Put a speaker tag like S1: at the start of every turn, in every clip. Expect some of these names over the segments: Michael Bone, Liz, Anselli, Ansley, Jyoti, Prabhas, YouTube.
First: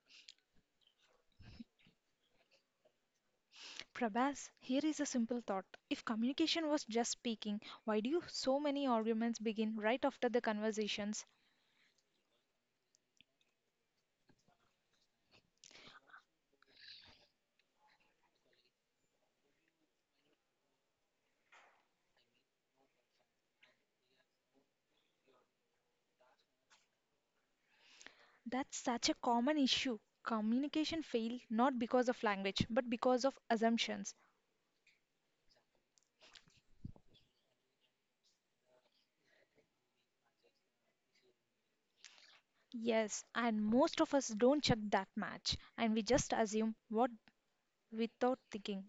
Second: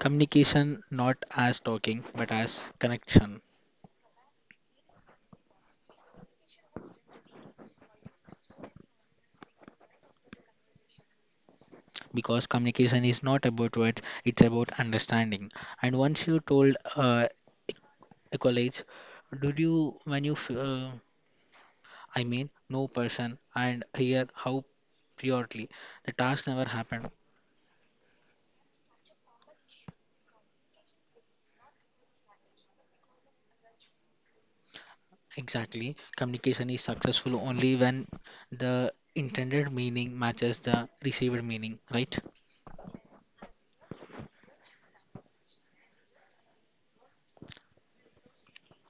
S1: communication not as talking but as connection.
S2: Prabhas, here is a simple thought. If communication was just speaking, why do you so many arguments begin right after the conversations?
S1: Because communication is not about words, it's about understanding. And once you told a college, did you, when you, I mean, no person, and here how purely the task never happened.
S2: That's such a common issue. Communication failed not because of language, but because of assumptions.
S1: Exactly, communication is successful only when the intended meaning matches the received meaning, right?
S2: Yes, and most of us don't check that match and we just assume what without thinking.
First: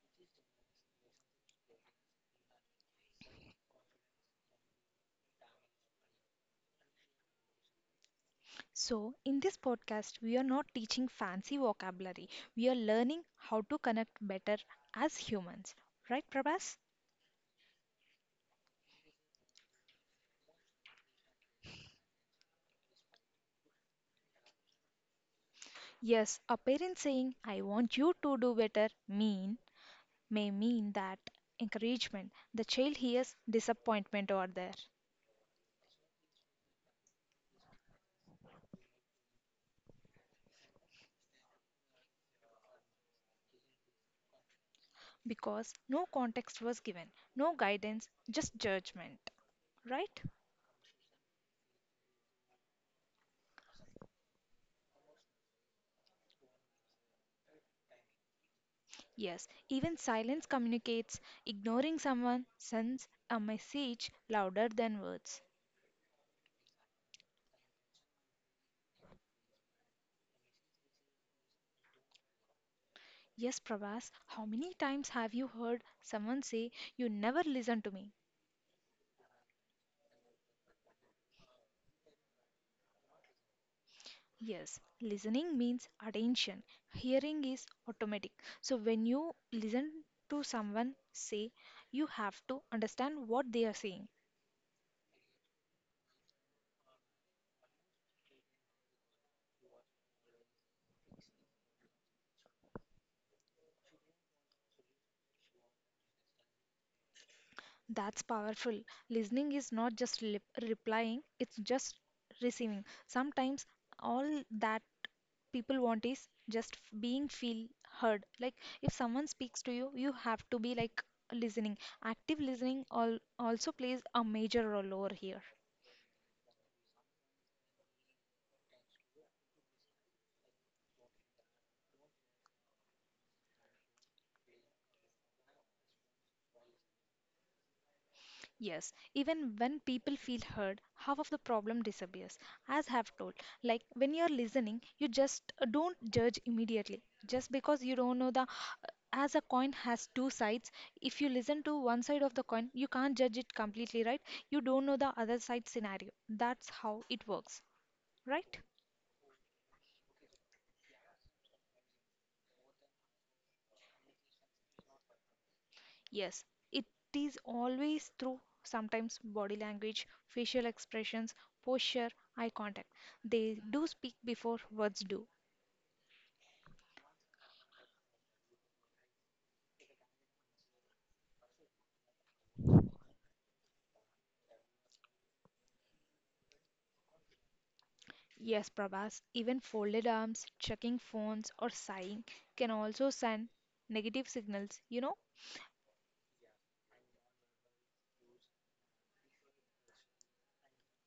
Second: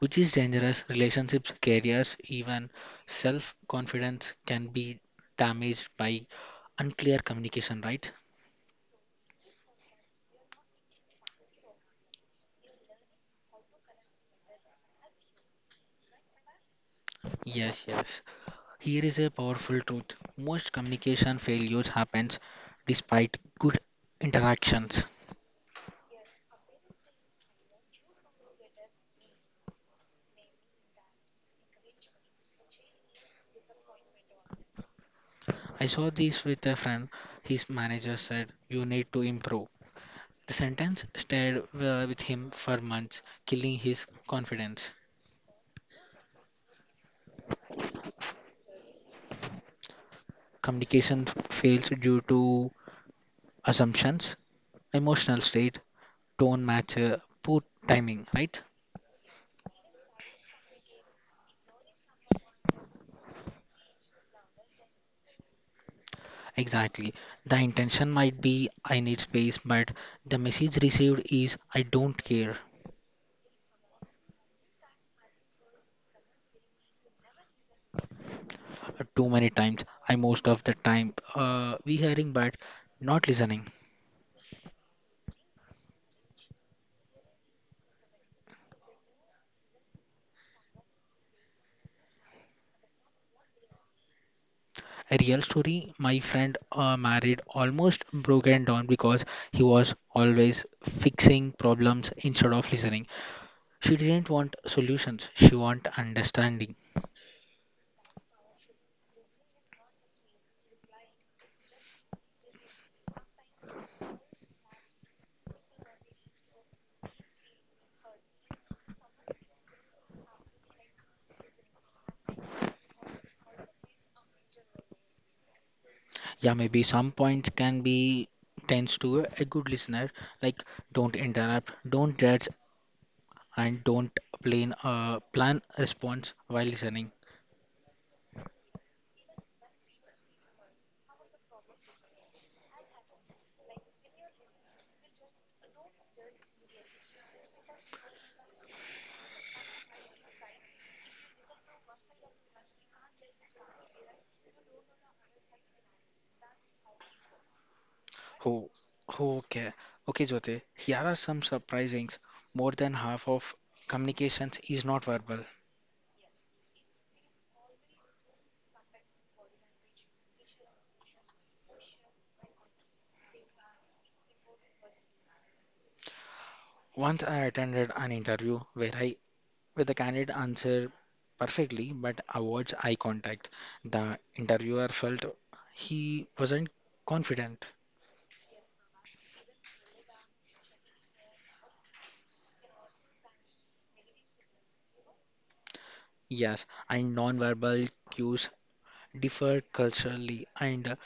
S1: Which is dangerous. Relationships, careers, even self confidence can be damaged by unclear communication, right?
S2: So, in this podcast, we are not teaching fancy vocabulary. We are learning how to connect better as humans. Right, Prabhas?
S1: Yes, yes. Here is a powerful truth. Most communication failures happens despite good interactions.
S2: Yes, a parent saying, I want you to do better, mean, may mean that encouragement. The child hears disappointment over there
S1: I saw this with a friend. His manager said, "You need to improve." The sentence stayed with him for months, killing his confidence.
S2: because no context was given, no guidance, just judgment. Right?
S1: Communication fails due to assumptions, emotional state, don't match poor timing, right?
S2: Yes, even silence communicates. Ignoring someone sends a message louder than words.
S1: Exactly. The intention might be I need space, but the message received is I don't care.
S2: Yes, Prabhas. How many times have you heard someone say, you never listen to me?
S1: Too many times, I most of the time we hearing but not listening.
S2: Yes, listening means attention. Hearing is automatic. So when you listen to someone say, you have to understand what they are saying.
S1: A real story. My friend married almost broken down because he was always fixing problems instead of listening. She didn't want solutions. She want understanding.
S2: That's powerful. Listening is not just replying, it's just receiving. Sometimes all that people want is just being feel heard. Like if someone speaks to you, you have to be like listening. Active listening all also plays a major role over here.
S1: Yeah, maybe some points can be tends to a good listener, like don't interrupt, don't judge, and don't plan plan response while listening.
S2: Yes, even when people feel heard, half of the problem disappears. As have told, like when you're listening, you just don't judge immediately. Just because you don't know the as a coin has two sides, if you listen to one side of the coin, you can't judge it completely, right? You don't know the other side scenario. That's how it works, right?
S1: Oh, okay. Okay, Jyote, here are some surprisings. More than half of communications is not verbal.
S2: Yes, it is always through sometimes body language, facial expressions, posture, eye contact. They do speak before words do.
S1: Once I attended an interview where I where the candidate answered perfectly but avoids eye contact. The interviewer felt he wasn't confident.
S2: Yes, Prabhas, even folded arms, checking phones, or sighing can also send negative signals, you know?
S1: Yes, and non-verbal cues differ culturally, and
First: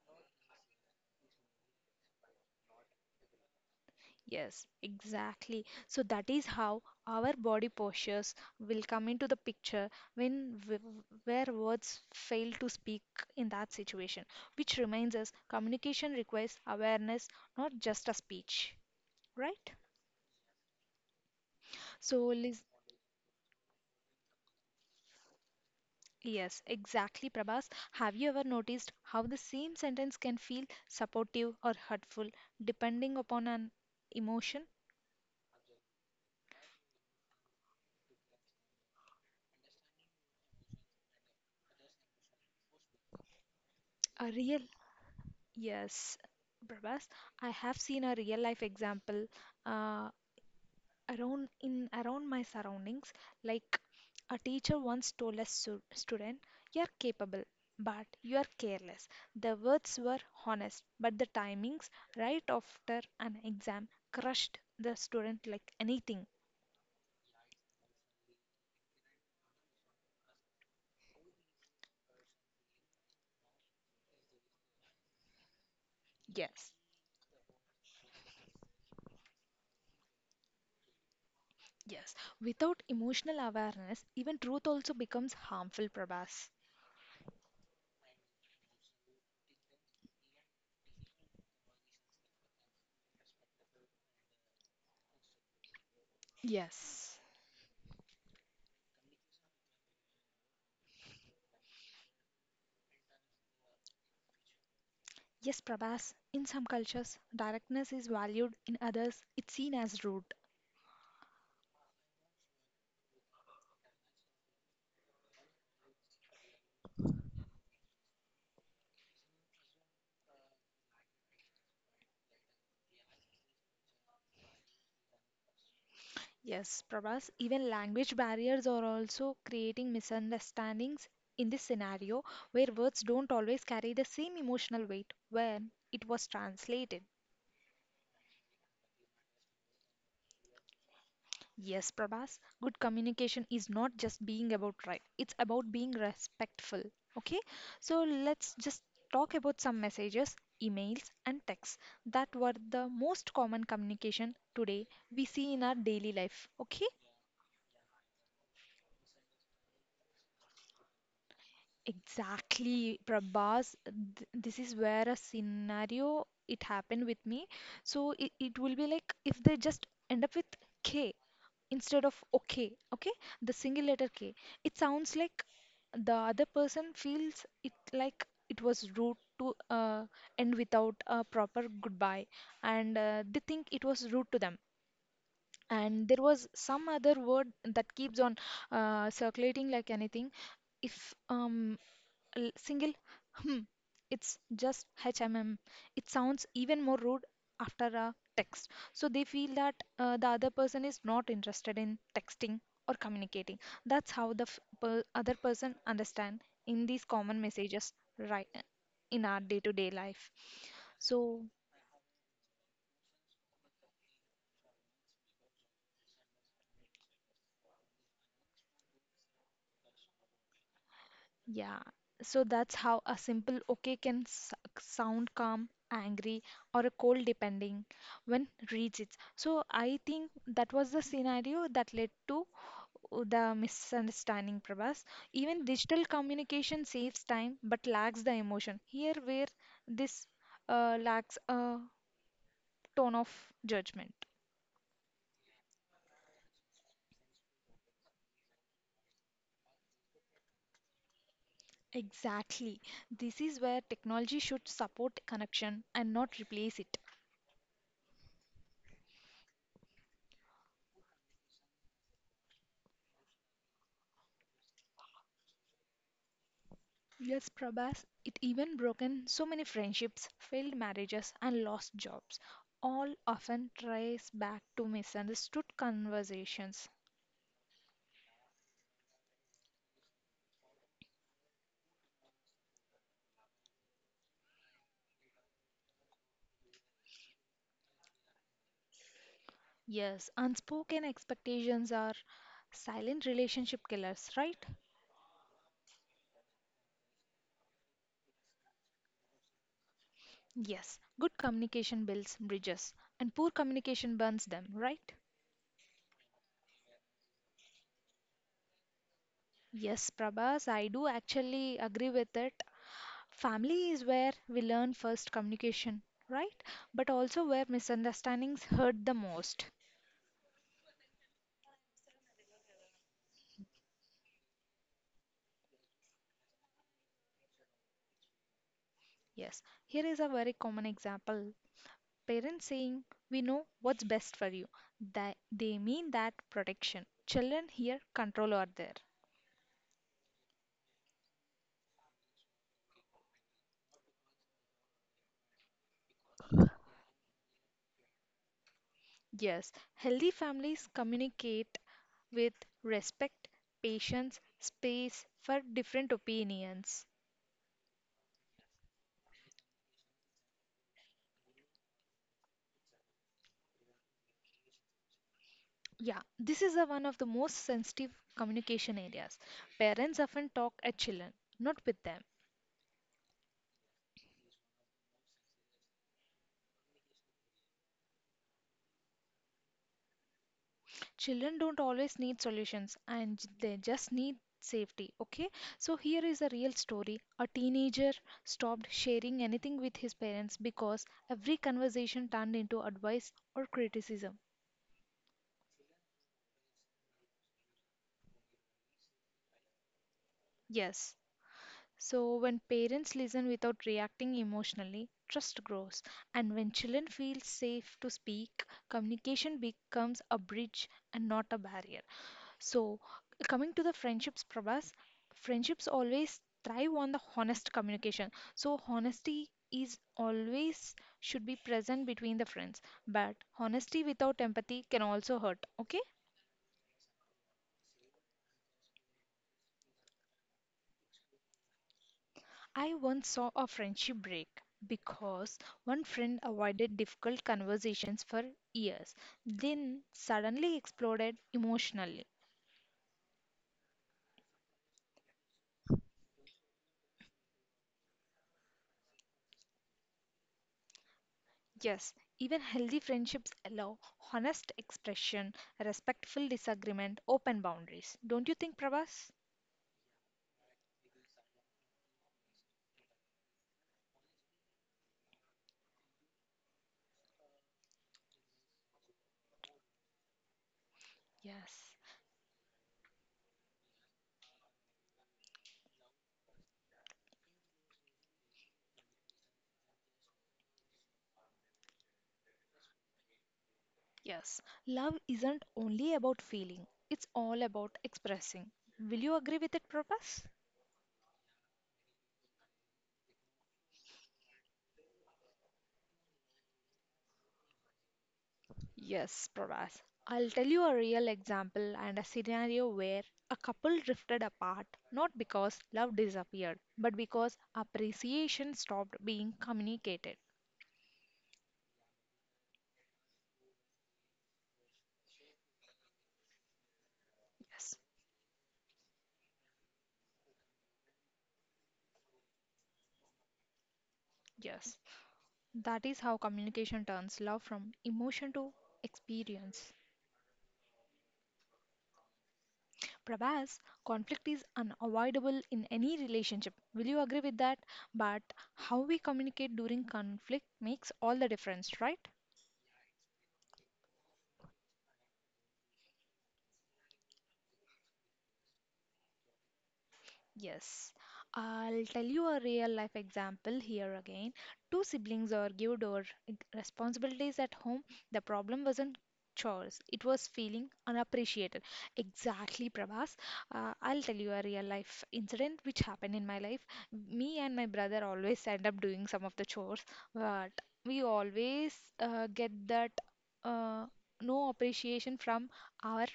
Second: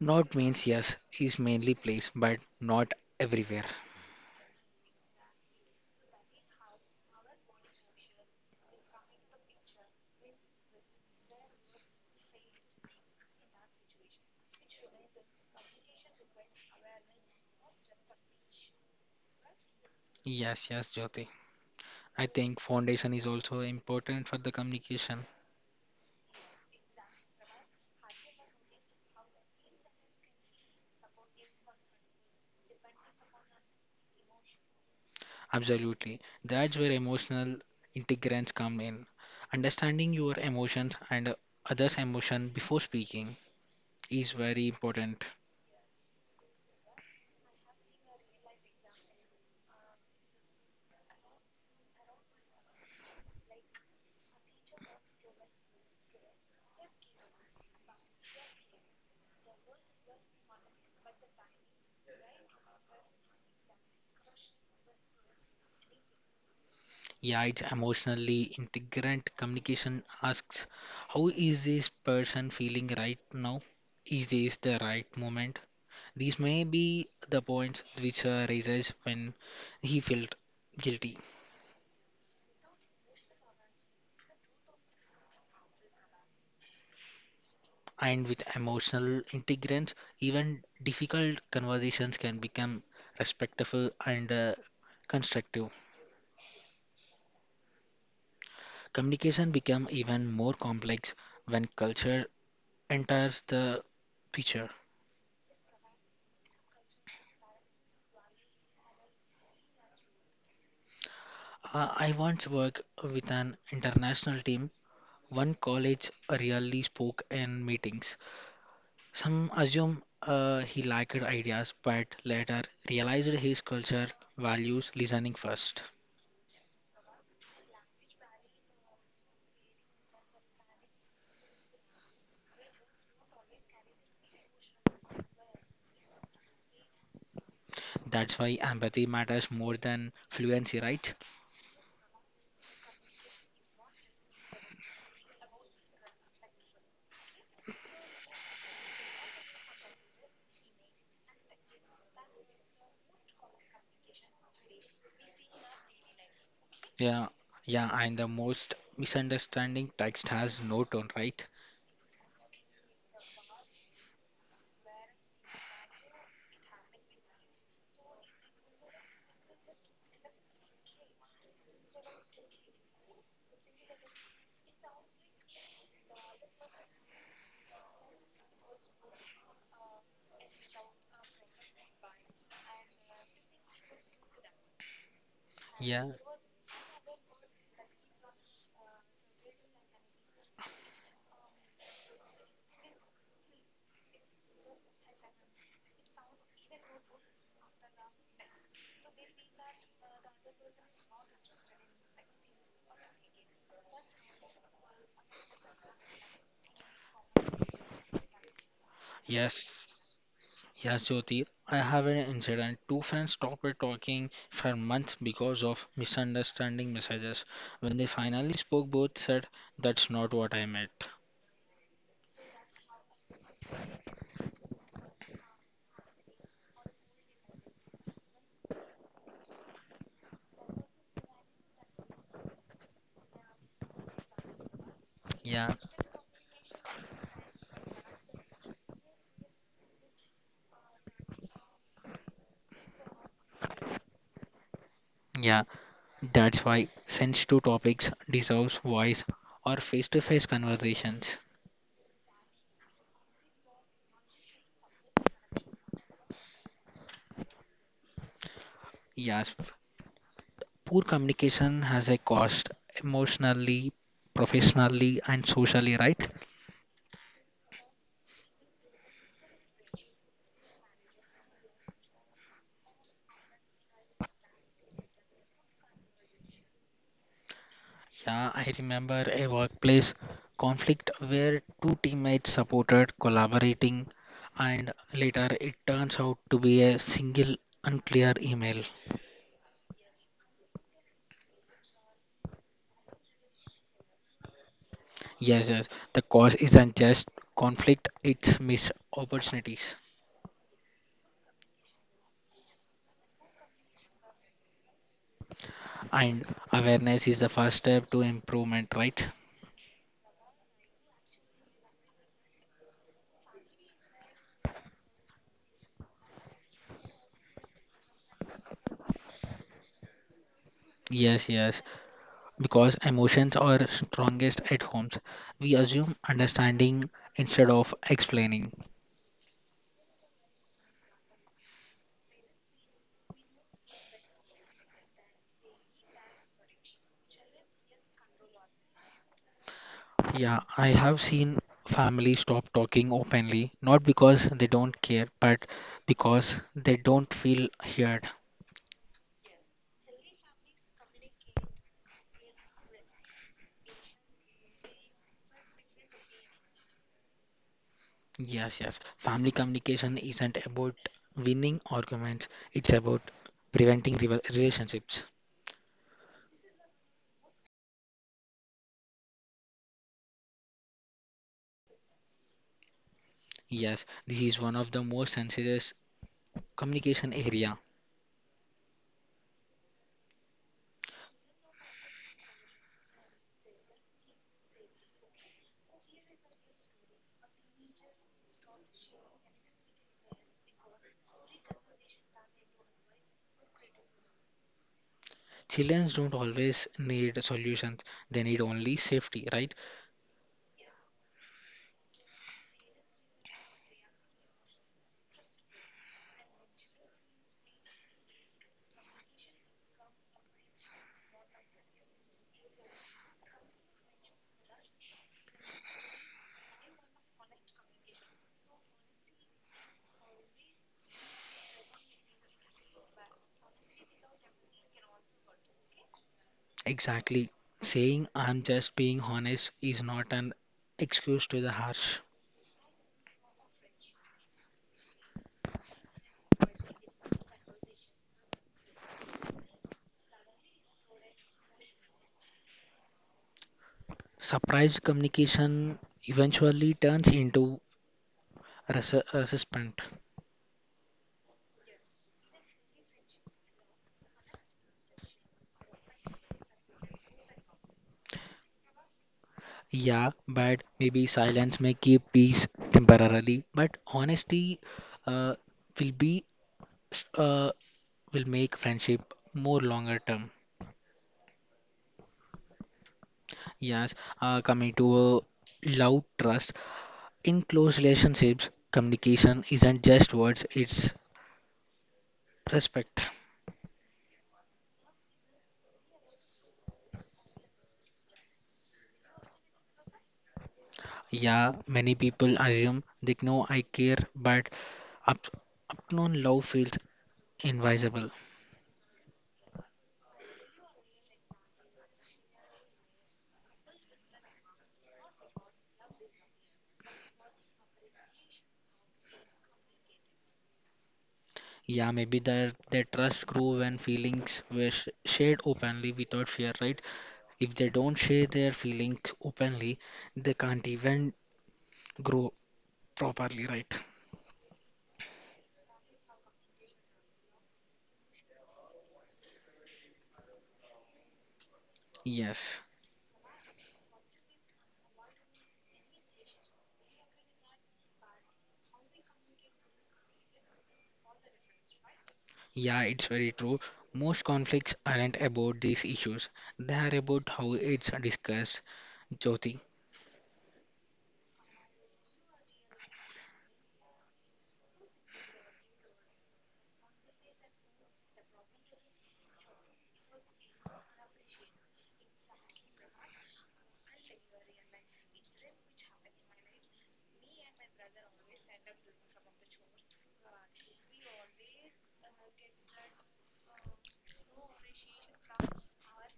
S1: not means yes is mainly place, but not everywhere.
S2: Yes, exactly. So that is how our body postures will come into the picture when where words fail to speak in that situation, which reminds us communication requires awareness, not just a speech, right?
S1: Yes, yes, Jyoti.
S2: So,
S1: I think
S2: Liz.
S1: foundation is also important for the communication.
S2: Yes, exactly, Prabhas. Have you ever noticed how the same sentence can feel supportive or hurtful depending upon an emotion?
S1: Absolutely. That's where emotional integrants come in. Understanding your emotions and others' emotion before speaking
S2: A
S1: is
S2: real
S1: very important.
S2: yes, Prabhas, I have seen a real life example uh, around in around my surroundings. Like a teacher once told a student, "You're capable, but you're careless." The words were honest, but the timings right after an exam crushed the student like anything.
S1: Yeah, it's emotionally integrant. Communication asks, how is this person feeling right now? Is this the right moment? These may
S2: Yes,
S1: be the points which raises when he felt guilty.
S2: yes. Without emotional awareness, even truth also becomes harmful, Prabhas.
S1: And with emotional integrance, even difficult conversations can become respectful and constructive.
S2: Yes.
S1: Communication become even more complex when culture enters the picture.
S2: Yes, Prabhas, in some cultures, directness is valued, in others, it's seen as rude.
S1: I once worked with an international team. One college really spoke in meetings. Some assumed he lacked ideas, but later realized his culture values listening first.
S2: Yes, Prabhas, even language barriers are also creating misunderstandings in this scenario where words don't always carry the same emotional weight when it was translated.
S1: That's why empathy matters more than fluency, right?
S2: Yes, Prabhas, good communication is not just being about right, it's about being respectful. Okay, so let's just talk about some messages, emails, and texts that were the most common communication today we see in our daily life. Okay,
S1: Yeah, yeah, and the most misunderstanding text has no tone, right?
S2: exactly, Prabhas. This is where a scenario it happened with me. So it will be like if they just end up with K instead of okay, okay, the single letter k, it sounds like the other person feels it like it was rude to end without a proper goodbye and they think it was rude to them
S1: Yeah,
S2: and there was some other word that keeps on circulating like anything if single hmm. It's just HMM. It sounds even more rude after a text. So they feel that the other person is not interested in texting or communicating. That's how the other person understand in these common messages right in our
S1: yes.
S2: day-to-day life.
S1: Yes,
S2: So
S1: Jyoti, I have an incident. Two friends stopped talking for months because of misunderstanding messages. When they finally spoke, both said, that's not what I meant.
S2: yeah, so that's how a simple okay can sound calm, angry, or a cold depending when reads it. So I think that was the scenario that led to the misunderstanding, Prabhas. Even
S1: Yeah,
S2: digital communication saves time but lacks the emotion. Here, where this lacks a tone of judgment.
S1: yeah, that's why sensitive topics deserves voice or face-to-face conversations.
S2: Exactly. This is where technology should support connection and not replace it.
S1: Yes, poor communication has a cost emotionally, professionally, and socially, right?
S2: Yes, Prabhas, it even broken so many friendships, failed marriages, and lost jobs, all often trace back to misunderstood conversations.
S1: Yeah, I remember a workplace conflict where two teammates supported collaborating, and later it turns out to be a single unclear email.
S2: Yes, unspoken expectations are silent relationship killers, right?
S1: Yes, yes, the cause isn't just conflict, it's missed opportunities.
S2: Yes, good communication builds bridges, and poor communication burns them, right?
S1: And awareness is the first step to improvement, right?
S2: Yes, Prabhas, I do actually agree with it. Family is where we learn first communication, right? But also where misunderstandings hurt the most.
S1: Yes, yes, because emotions are strongest at homes. We assume understanding instead of explaining.
S2: Yes, here is a very common example. Parents saying, we know what's best for you. That they mean that protection. Children here control are there.
S1: Yeah, I have seen families stop talking openly, not because they don't care, but because they don't feel heard.
S2: Yes, healthy families communicate with respect, patience, space for different opinions.
S1: Yes, yes. Family communication isn't about winning arguments, it's about preventing relationships.
S2: Yeah, this is the one of the most sensitive communication areas. Parents often talk at children, not with them.
S1: Yes, this is one of the most sensitive communication area.
S2: Children don't always need solutions and they just need safety, okay? So, here is a real story. A teenager stopped sharing anything with his parents because every conversation turned into advice or criticism.
S1: Children don't always need solutions, they need only safety, right?
S2: Yes. So, when parents listen without reacting emotionally, trust grows. And when children feel safe to speak, communication becomes a bridge and not a barrier. So, coming to the friendships, Prabhas, friendships always thrive on the honest communication. So, honesty is always should be present between the friends. But honesty without empathy can also hurt. Okay?
S1: Exactly. Saying I'm just being honest is not an excuse to the harsh.
S2: I once saw a friendship break because one friend avoided difficult conversations for years, then suddenly exploded emotionally.
S1: Surprise communication eventually turns into resentment.
S2: Yes, even healthy friendships allow honest expression, respectful disagreement, open boundaries. Don't you think, Prabhas?
S1: Yeah, but maybe silence may keep peace temporarily, but honesty uh, will be s- uh, will make friendship more longer term.
S2: Yes,
S1: Yes, coming to love trust in close relationships, communication isn't just words; it's respect.
S2: yes. Love isn't only about feeling, it's all about expressing. Will you agree with it, Prabhas?
S1: Yeah, many people assume they know I care, but up, upknown love feels invisible.
S2: Yes, Prabhas. I'll tell you a real example and a scenario where a couple drifted apart not because love disappeared, but because appreciation stopped being communicated.
S1: Yeah, maybe their trust grew when feelings were shared openly without fear, right? If they
S2: Yes,
S1: don't share their feelings openly, they can't even grow properly, right?
S2: yes. That is how communication turns love from emotion to experience.
S1: Yes.
S2: Prabhas, conflict is unavoidable in any relationship. Will you agree with that? But how we communicate during conflict makes all the difference, right?
S1: Yeah, it's very true. Most conflicts aren't about these issues. They are about how it's discussed. Jyoti.
S2: Yes, I'll tell you a real life example here again. Two siblings argued over responsibilities at home. The problem wasn't chores, it was feeling unappreciated. Exactly, Prabhas. I'll tell you a real life incident which happened in my life. Me and my brother always end up doing some of the chores, but we always get that uh, no appreciation from our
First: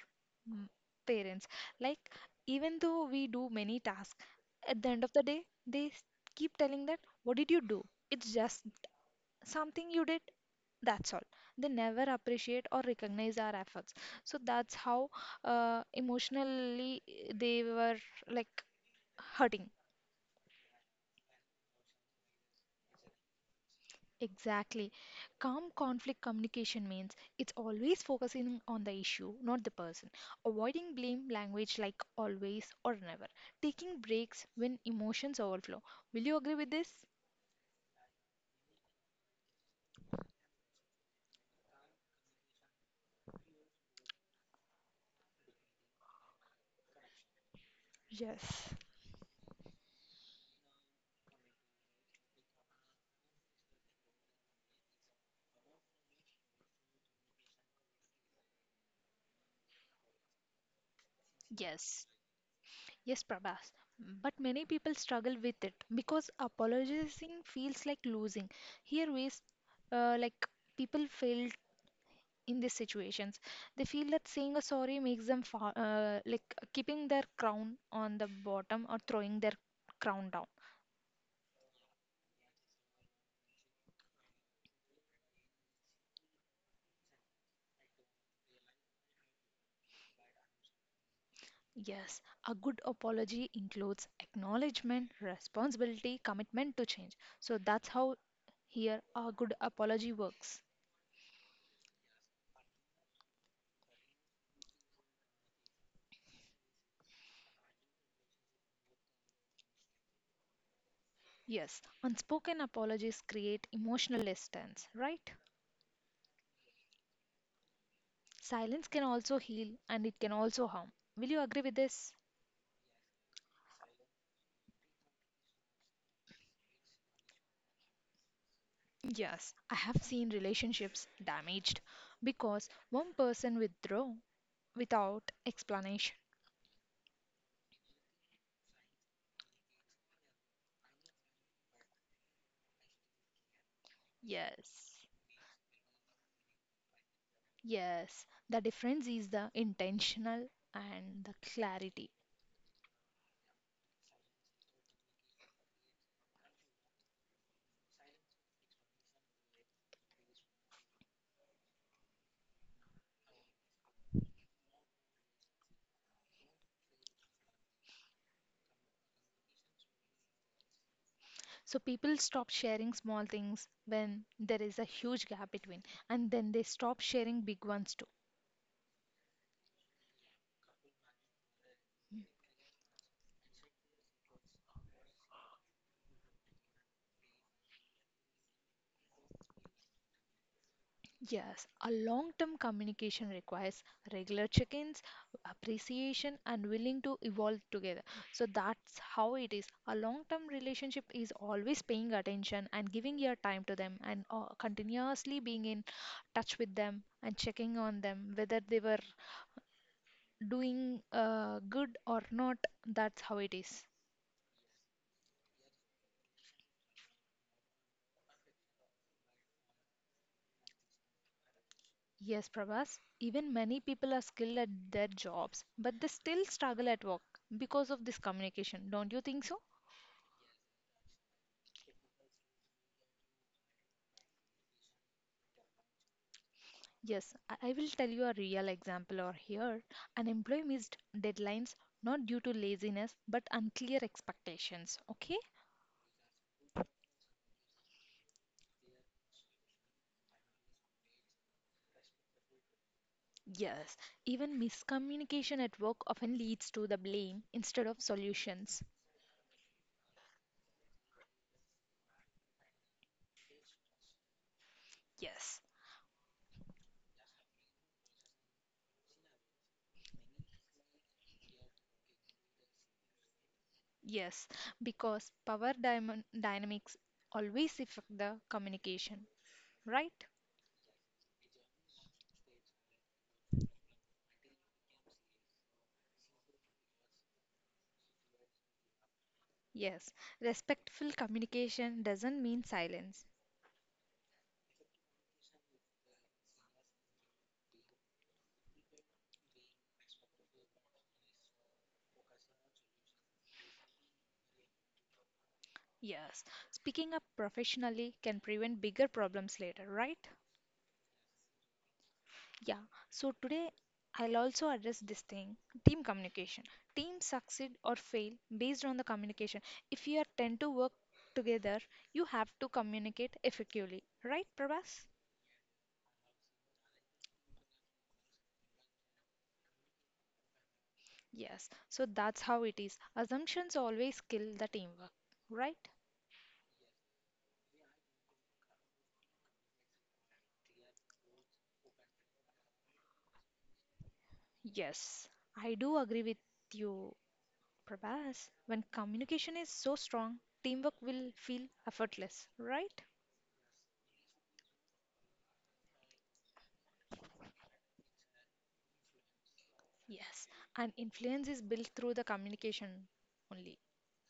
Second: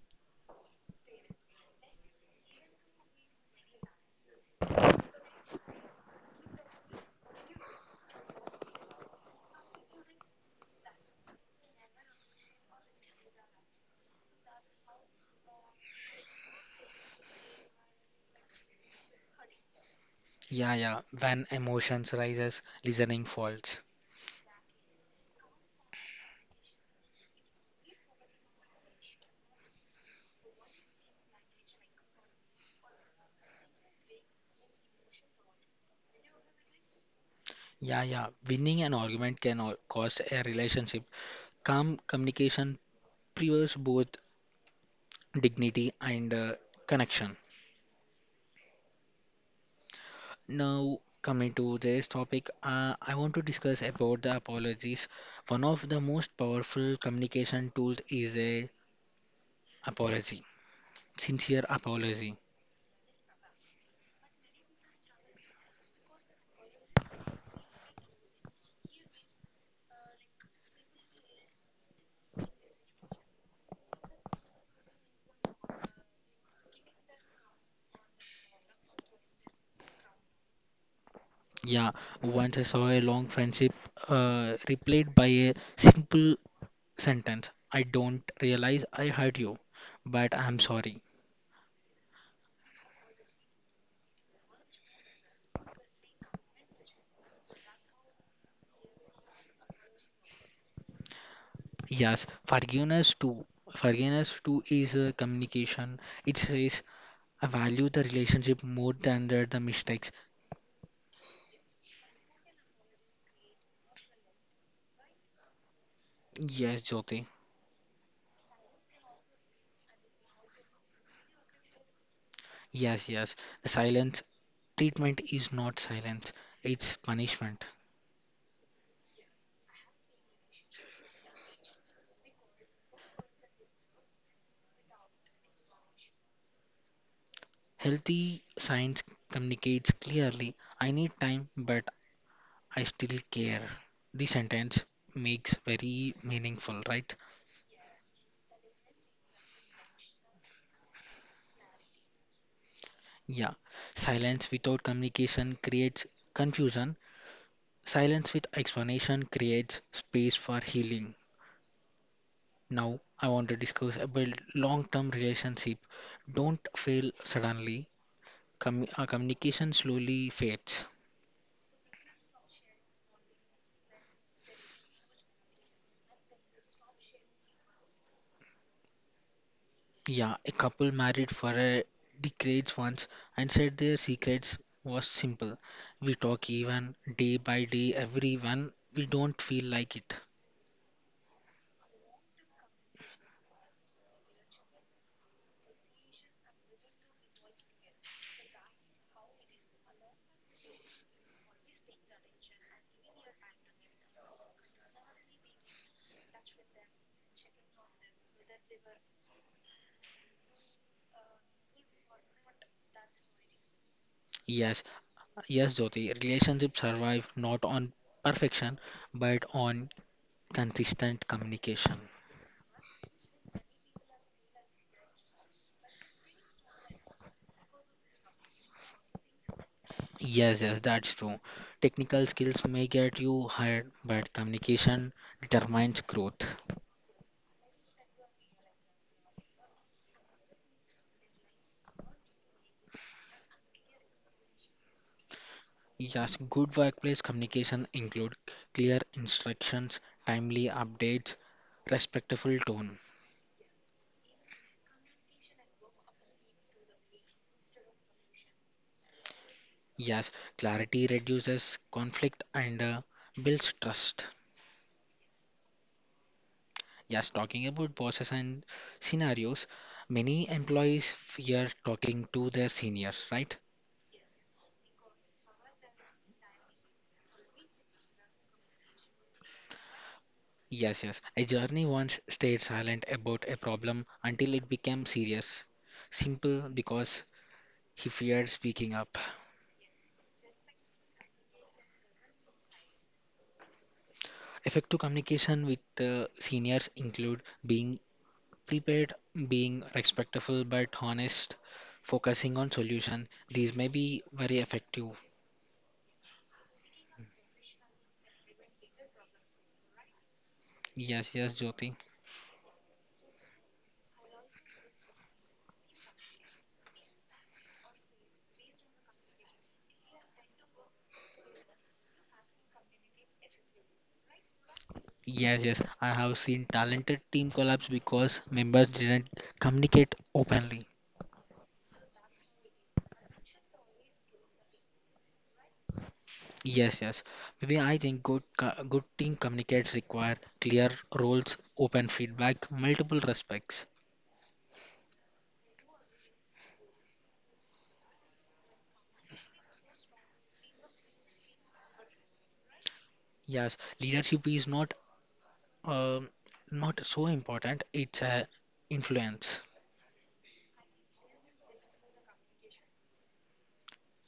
S2: mm, parents. Like, even though we do many tasks, at the end of the day, they keep telling that, what did you do? It's just something you did, that's all. They never appreciate or recognize our efforts. So that's how emotionally they were like hurting.
S1: Yeah, yeah. When emotions rises, listening falls.
S2: Exactly. Calm conflict communication means it's always focusing on the issue, not the person. Avoiding blame language like always or never. Taking breaks when emotions overflow. Will you agree with this?
S1: Yeah, yeah. Winning an argument can cost a relationship. Calm communication preserves both dignity and connection.
S2: Yes.
S1: Now, coming to this topic, I want to discuss about the apologies. One of the most powerful communication tools is a apology, sincere
S2: Yes,
S1: apology.
S2: yes, Prabhas. But many people struggle with it because apologizing feels like losing. Here, ways like people feel in these situations. They feel that saying a sorry makes them fa like keeping their crown on the bottom or throwing their crown down.
S1: Yeah, once I saw a long friendship replaced by a simple sentence. I don't realize I hurt you, but I'm sorry.
S2: Yes, a good apology includes acknowledgement, responsibility, commitment to change. So that's how here a good apology works.
S1: Yes, forgiveness too. Forgiveness too is a communication. It says I value the relationship more than the mistakes.
S2: Yes, unspoken apologies create emotional distance, right?
S1: Yes, Jyoti.
S2: Silence can also heal and it can also harm. Will you agree with this?
S1: Yes, yes. The silence treatment is not silence, it's punishment.
S2: Yes, I have seen relationships damaged because one person withdraw without explanation.
S1: Healthy science communicates clearly I need time, but I still care. The sentence
S2: Yes,
S1: makes very meaningful, right?
S2: yes, the difference is the intentional and the clarity.
S1: Yeah. Silence without communication creates confusion, silence with explanation creates space for healing. Now, I want to discuss about long term relationship. Don't fail suddenly. Communication slowly fades.
S2: So people stop sharing small things when there is a huge gap between, and then they stop sharing big ones too.
S1: Yeah, a couple married for a decades once and said their secrets was simple. We talk even day by day, everyone. We don't feel like it.
S2: Yes, a long term communication requires regular check ins, appreciation, and willing to evolve together. So that's how it is. A long term relationship is always paying attention and giving your time to them and continuously being in touch with them and checking on them whether they were doing good or not. That's how it is.
S1: Yes, yes, Jyoti. Relationships survive not on perfection but on consistent communication.
S2: Yes, Prabhas, even many people are skilled at their jobs, but they still struggle at work because of this communication. Don't you think so?
S1: Yes, yes, that's true. Technical skills may get you hired, but communication determines growth.
S2: Yes, I will tell you a real example over here. An employee missed deadlines not due to laziness but unclear expectations. Okay?
S1: Yes, good workplace communication include clear instructions, timely updates, respectful tone.
S2: Yes, even miscommunication at work often leads to the blame instead of solutions.
S1: Yes, clarity reduces conflict and builds trust.
S2: Yes,
S1: Yes, talking about bosses and scenarios, many employees fear talking to their seniors, right?
S2: yes, because dynamics always affect the communication, right?
S1: Yes, yes. A journey once stayed silent about a problem until it became serious. Simple because he feared speaking up.
S2: Yes, respectful communication doesn't mean silence.
S1: Effective communication with seniors include being prepared, being respectful but honest, focusing on solution. These may be very effective.
S2: Yes, speaking up professionally can prevent bigger problems later, right?
S1: Yes, yes, Jyoti.
S2: Yeah, so today I'll also address this thing team communication. Teams succeed or fail based on the communication. If you are tend to work together, you have to communicate effectively, right, Prabhas?
S1: Yes, yes. I have seen talented team collapse because members didn't communicate openly.
S2: Yes, so that's how it is. Assumptions always kill the teamwork, right?
S1: Yes, yes. Maybe I think good team communicates require clear roles, open feedback, multiple respects.
S2: Yes, I do agree with you, Prabhas. When communication is so strong, teamwork will feel effortless, right?
S1: Yes, leadership is not um not so important. It's a influence.
S2: Yes, and influence is built through the communication only.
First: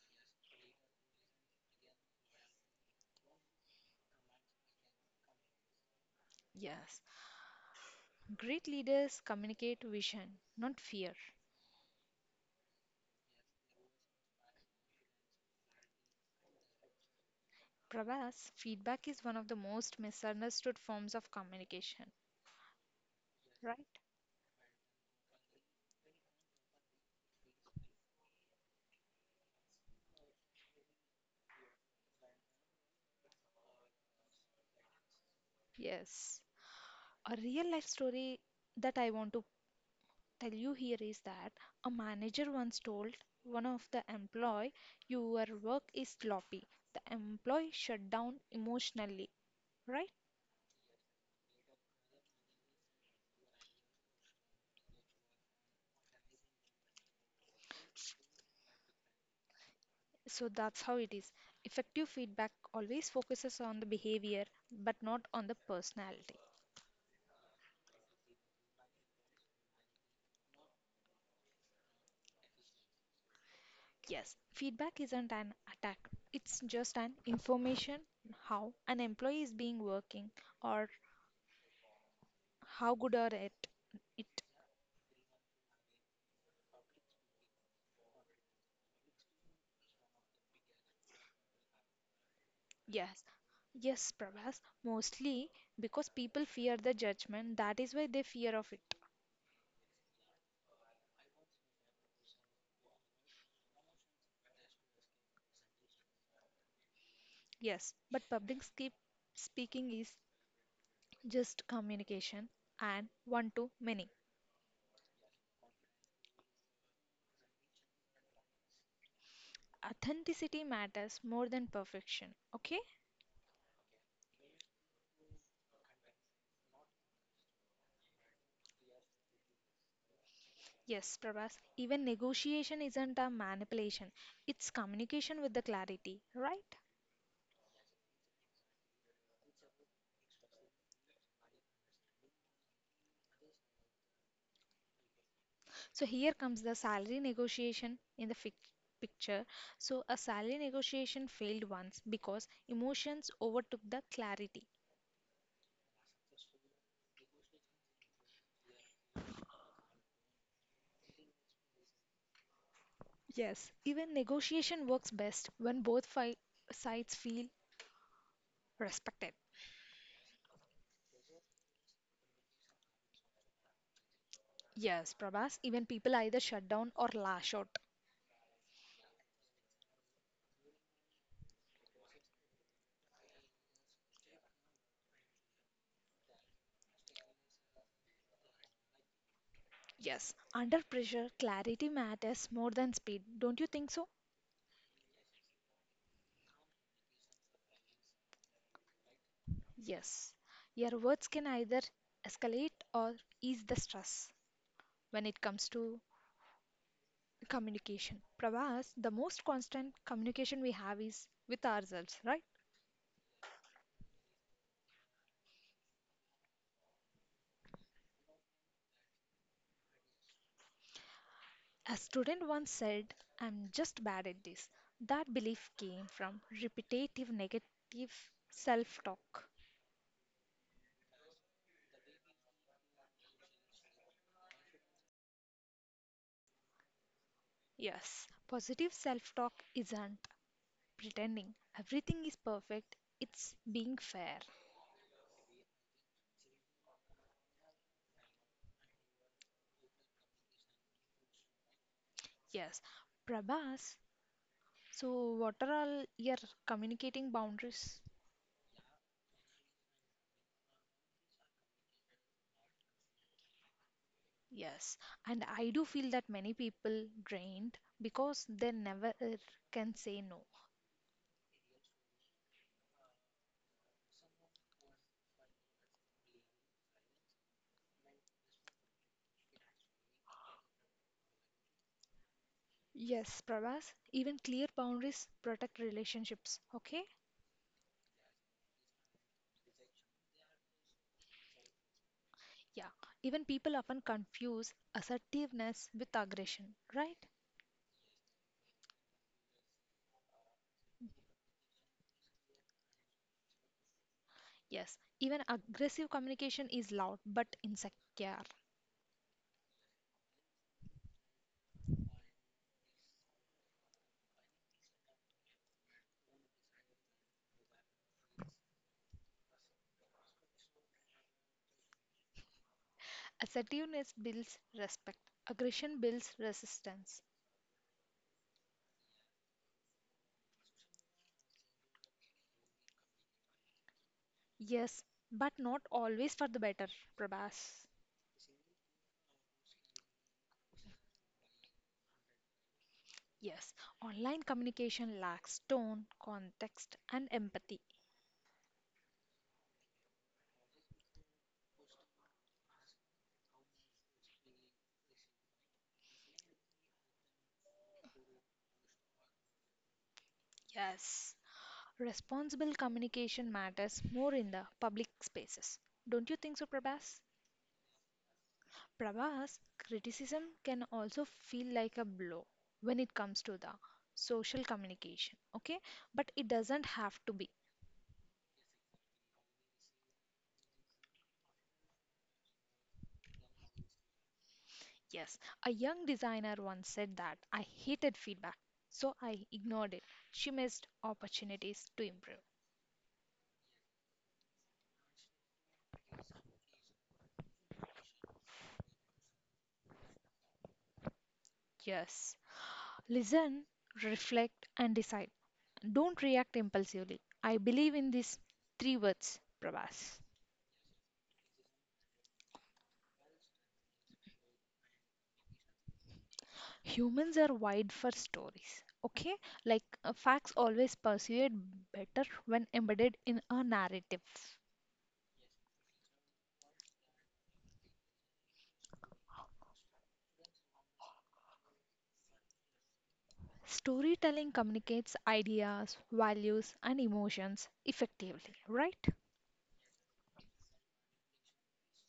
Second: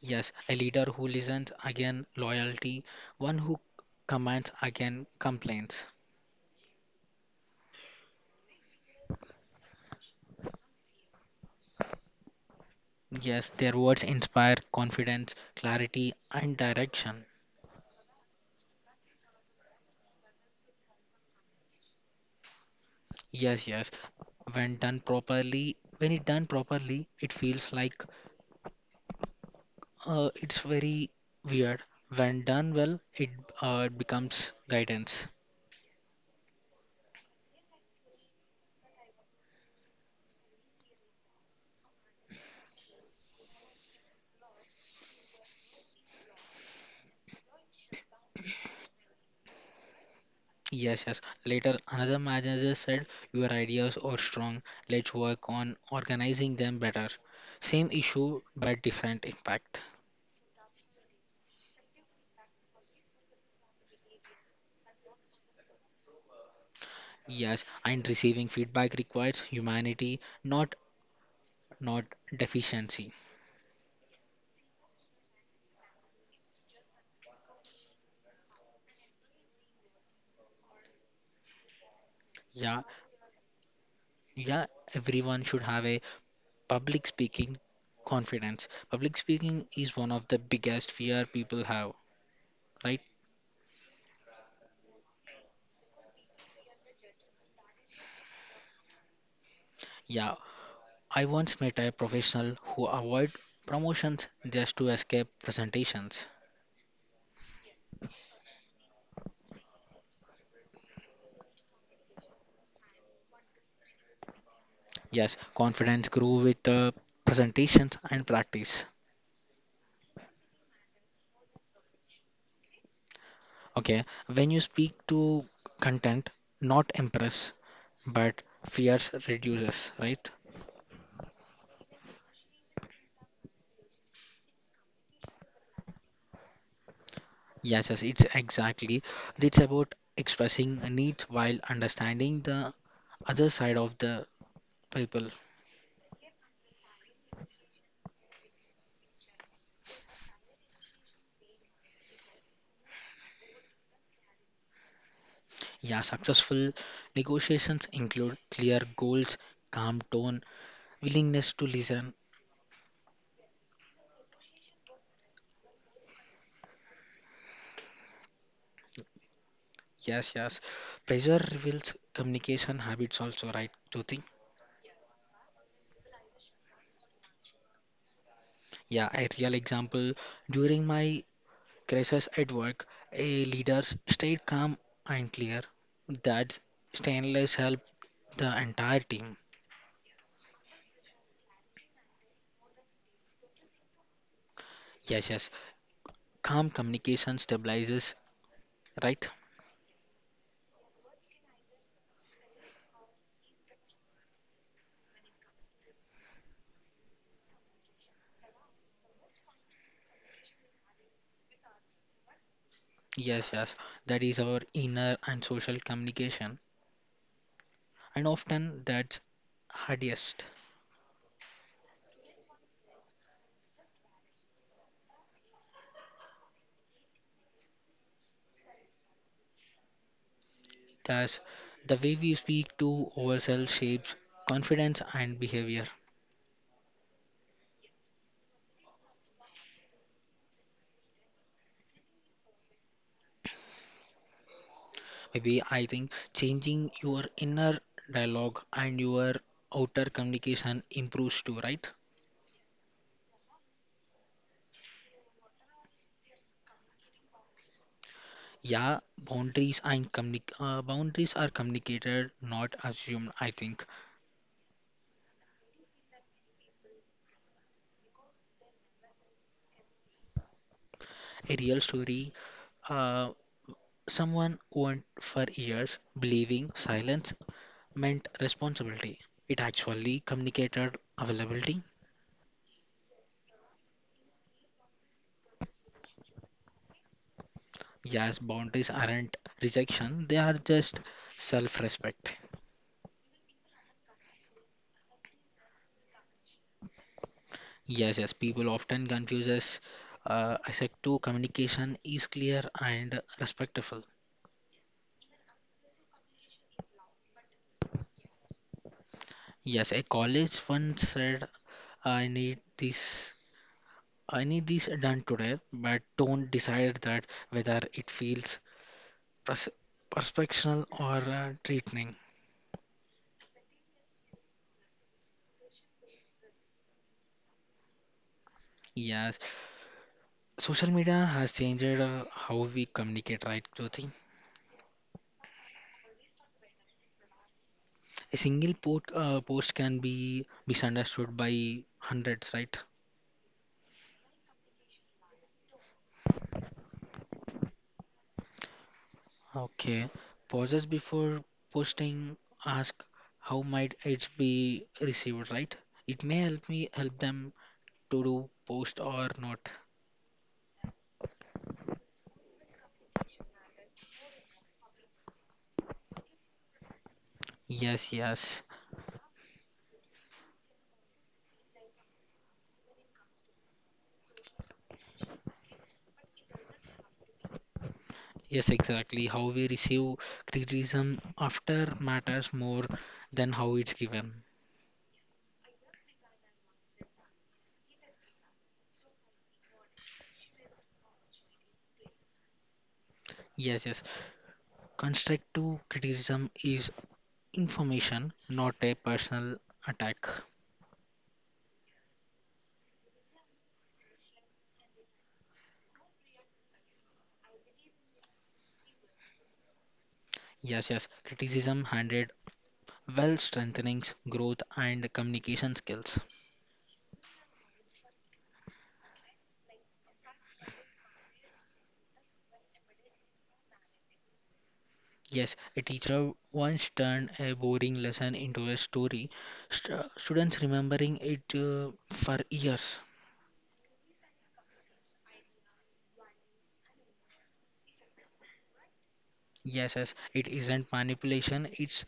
S1: Yes, a leader who listens again loyalty, one who commands again complaints.
S2: Yes, great leaders communicate vision, not fear.
S1: Yes, their words inspire confidence, clarity, and direction.
S2: Prabhas, feedback is one of the most misunderstood forms of communication,
S1: Yes,
S2: right?
S1: yes. When done properly, when it done properly, it feels like it's very weird. When done well, it it becomes guidance.
S2: Yes, a real life story that I want to tell you here is that a manager once told one of the employee, your work is sloppy. The employee shut down emotionally, right?
S1: Yes, yes. Later, another manager said, your ideas are strong. Let's work on organizing them better. Same issue, but different impact.
S2: So that's how it is. Effective feedback always focuses on the behavior but not on the personality.
S1: Yes, and receiving feedback requires humanity, not deficiency.
S2: Yes, feedback isn't an attack. It's just an information how an employee is being working or
S1: Yeah,
S2: how good are it? It
S1: yeah, everyone should have a public speaking confidence. Public speaking is one of the biggest fear people have, right?
S2: yes, yes, Prabhas. Mostly because people fear the judgment. That is why they fear of it.
S1: Yeah, I once met a professional who avoid promotions just to escape presentations.
S2: Yes, but public skip speaking is just communication and one to many.
S1: Yes, confidence grew with presentations and practice.
S2: Authenticity matters more than perfection. Okay?
S1: Okay, when you speak to content, not impress, but fears reduces, right?
S2: Yes, Prabhas, even negotiation isn't a manipulation, it's communication with the clarity, right?
S1: Yes, yes, it's exactly. It's about expressing needs while understanding the other side of the people.
S2: So here comes the salary negotiation in the picture. So a salary negotiation failed once because emotions overtook the clarity.
S1: Yeah, successful negotiations include clear goals, calm tone, willingness to listen.
S2: Yes, even negotiation works best when both sides feel respected.
S1: Yes, yes, pressure reveals communication habits also, right, Jyoti?
S2: Yes, Prabhas, even people either shut down or lash out.
S1: Yeah, a real example during my crisis at work, a leader stayed calm and clear, that stainless helped the entire team.
S2: Yes, under pressure, clarity matters more than speed. Don't you think so?
S1: Yes, yes, calm communication stabilizes, right?
S2: Yes, your words can either escalate or ease the stress when it comes to communication. Prabhas, the most constant communication we have is with ourselves, right?
S1: Yes, yes, that is our inner and social communication, and often that's hardest.
S2: A student once said, I'm just bad at this. That belief came from repetitive negative self talk.
S1: Thus, the way we speak to ourselves shapes confidence and behavior.
S2: Yes, positive self talk isn't pretending everything is perfect, it's being fair.
S1: Maybe I think changing your inner dialogue and your outer communication improves too, right?
S2: Yes, Prabhas, so what are all your communicating boundaries?
S1: Yeah, boundaries are communicated, not assumed. I think
S2: Yes, and I do feel that many people drained because they never can say no.
S1: a real story. Uh, Someone went for years believing silence meant responsibility. It actually communicated availability.
S2: Yes, Pravas, even clear boundaries protect relationships, okay?
S1: Yes, boundaries aren't rejection, they are just self respect.
S2: Yeah, even people often confuse assertiveness with aggression, right?
S1: Yes, yes, people often confuse assertive communication is clear and respectful.
S2: Yes, even aggressive communication is loud but insecure.
S1: Yes, a college once said, I need this, I need this done today, but don't decide that whether it feels pers- perspectional or threatening.
S2: Assertiveness builds respect, aggression builds resistance.
S1: Yes, social media has changed how we communicate, right, Jyoti?
S2: Yes, but not always for the better, Prabhas.
S1: A single post can be misunderstood by hundreds, right?
S2: Yes, online communication lacks tone, context, and empathy.
S1: Okay. Pauses before posting ask how might it be received, right? It may help me help them to do post or not.
S2: Yes. Responsible communication matters more in the public spaces. Don't you think so, Prabhas?
S1: Yes, yes.
S2: Prabhas, criticism can also feel like a blow when it comes to the social communication, okay? But it doesn't have to be.
S1: Yes, exactly. How we receive criticism after matters more than how it's given.
S2: Yes, a young designer once said that I hated feedback, so I ignored it. She missed opportunities to improve.
S1: Yes, yes. Constructive criticism is information, not a personal attack.
S2: Yes, listen, reflect, and decide. Don't react impulsively. I believe in these three words, Prabhas.
S1: Yes, yes. Criticism handled well strengthening growth and communication skills.
S2: Humans are wide for stories, okay? Like, facts always persuade better when embedded in a narrative.
S1: Yes, a teacher once turned a boring lesson into a story, students remembering it for years.
S2: Storytelling communicates ideas, values, and emotions effectively, right?
S1: Yes, yes. It isn't manipulation, it's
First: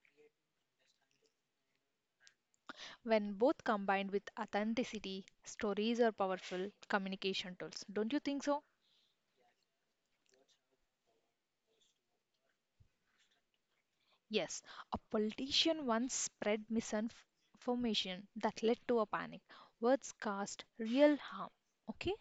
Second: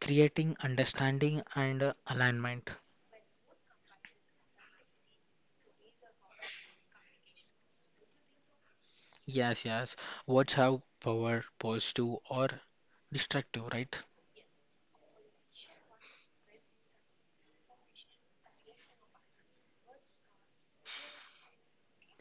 S1: creating understanding and alignment.
S2: When both combined with authenticity, stories are powerful communication tools, don't you think so?
S1: Yes, yes. Words have power, positive or destructive, right?
S2: Yes, a politician once spread misinformation that led to a panic. Words caused real harm, okay?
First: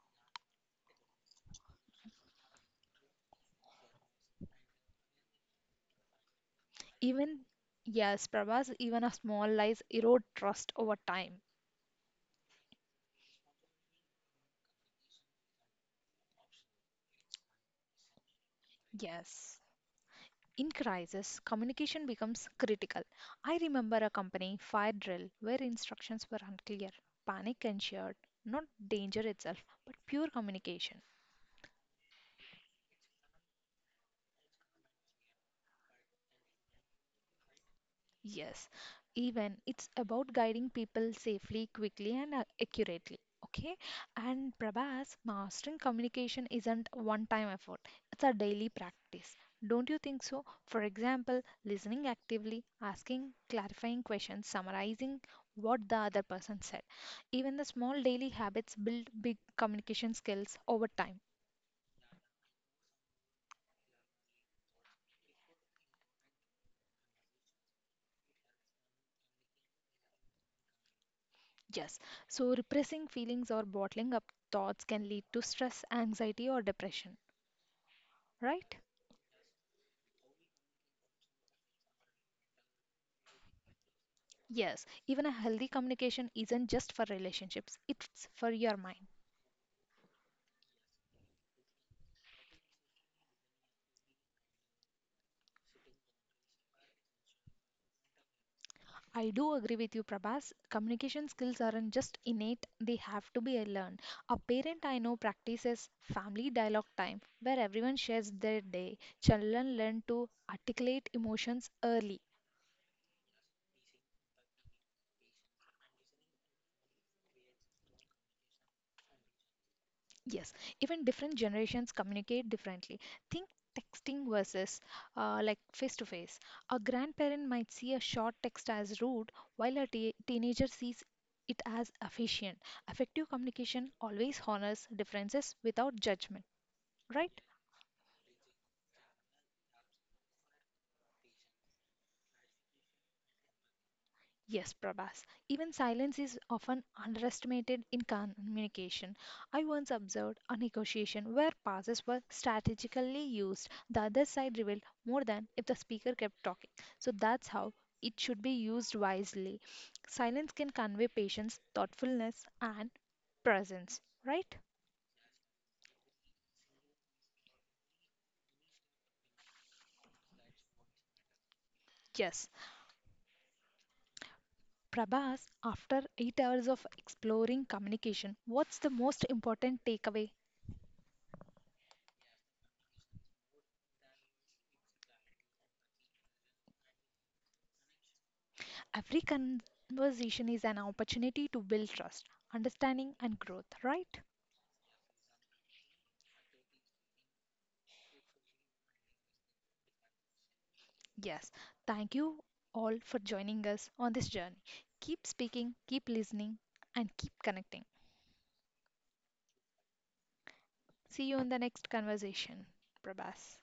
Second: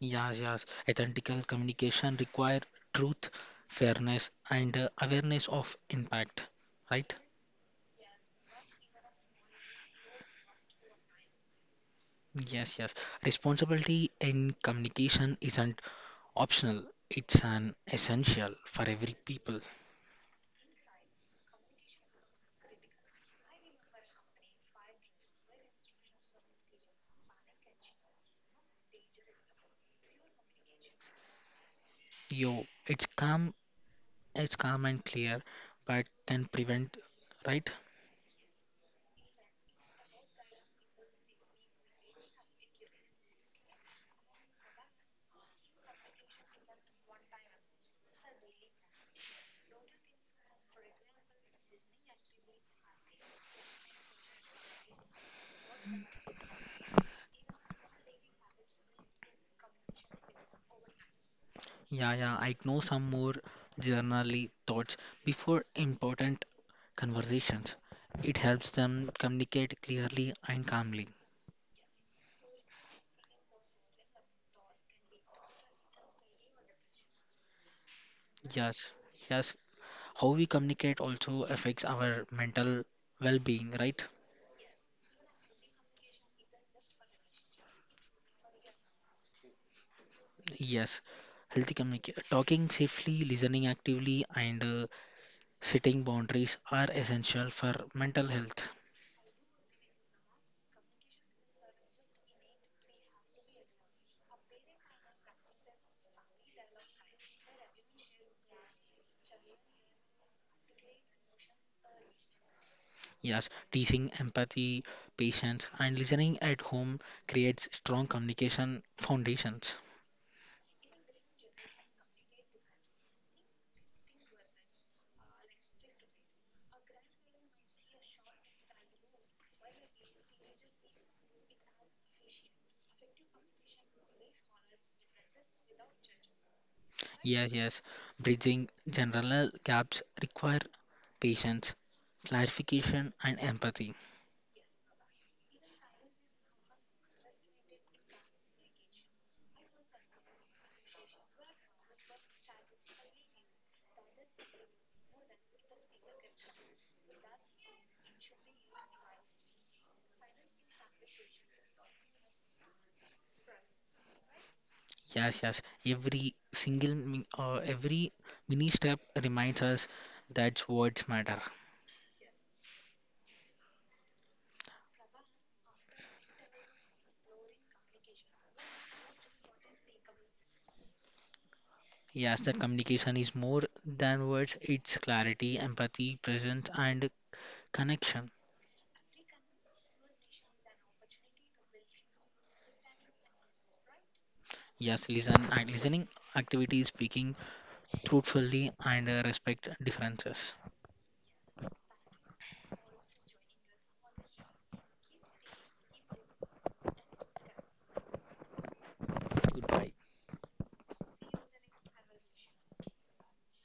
S1: Yes, yes. Ethical communication require truth, fairness, and awareness of impact, right?
S2: Even, yes, Prabhas, even a small lies erode trust over time.
S1: Yes, yes. Responsibility in communication isn't optional. It's an essential for every
S2: Yes.
S1: people.
S2: In crisis, communication becomes critical. I remember a company fire drill where instructions were unclear. Panic ensured, not danger itself, but pure communication.
S1: Yo, it's calm and clear, but can prevent, right?
S2: Yes, even it's about guiding people safely, quickly, and accurately. Okay, and Prabhas, mastering communication isn't a one-time effort, it's a daily practice. Don't you think so? For example, listening actively, asking clarifying questions, summarizing what the other person said. Even the small daily habits build big communication skills over time.
S1: Yeah, yeah. I know some more generally thoughts before important conversations. It helps them communicate clearly and calmly.
S2: Yes, so repressing feelings or bottling up thoughts can lead to stress, anxiety, or depression, right?
S1: Yes, yes. How we communicate also affects our mental well-being, right?
S2: Yes, even a healthy communication isn't just for relationships, it's for your mind.
S1: Yes. Healthy communication, talking safely, listening actively, and setting boundaries are essential for mental health.
S2: I do agree with you, Prabhas. Communication skills aren't just innate, they have to be learned. A parent I know practices family dialogue time where everyone shares their day. Children learn to articulate emotions early.
S1: Yes, teasing empathy, patience, and listening at home creates strong communication foundations.
S2: Yes, even different generations communicate differently. Think texting versus like face to face. A grandparent might see a short text as rude, while a teenager sees it as efficient. Effective communication always honors differences without judgment, right?
S1: Yes, yes. Bridging general gaps require patience, clarification, and empathy.
S2: Yes, Prabhas. Even silence is often underestimated in communication. I once observed a negotiation where pauses were strategically used. The other side revealed more than if the speaker kept talking. So that's how it should be used wisely. Silence can convey patience, thoughtfulness, and presence, right?
S1: Yes, yes. Every single every mini step reminds us that words matter.
S2: Yes. Prabhas, after 8 hours of exploring communication, what's the most important takeaway?
S1: Yes, that communication is more than words. It's clarity, empathy, presence, and connection.
S2: Every conversation is an opportunity to build trust, understanding, and growth, right?
S1: Yes, listen, and listening activity is speaking truthfully and respect differences.
S2: Yes. Thank you all for joining us on this journey. Keep speaking, keep listening, and keep connecting.
S1: Goodbye.
S2: See you in the next conversation, Prabhas.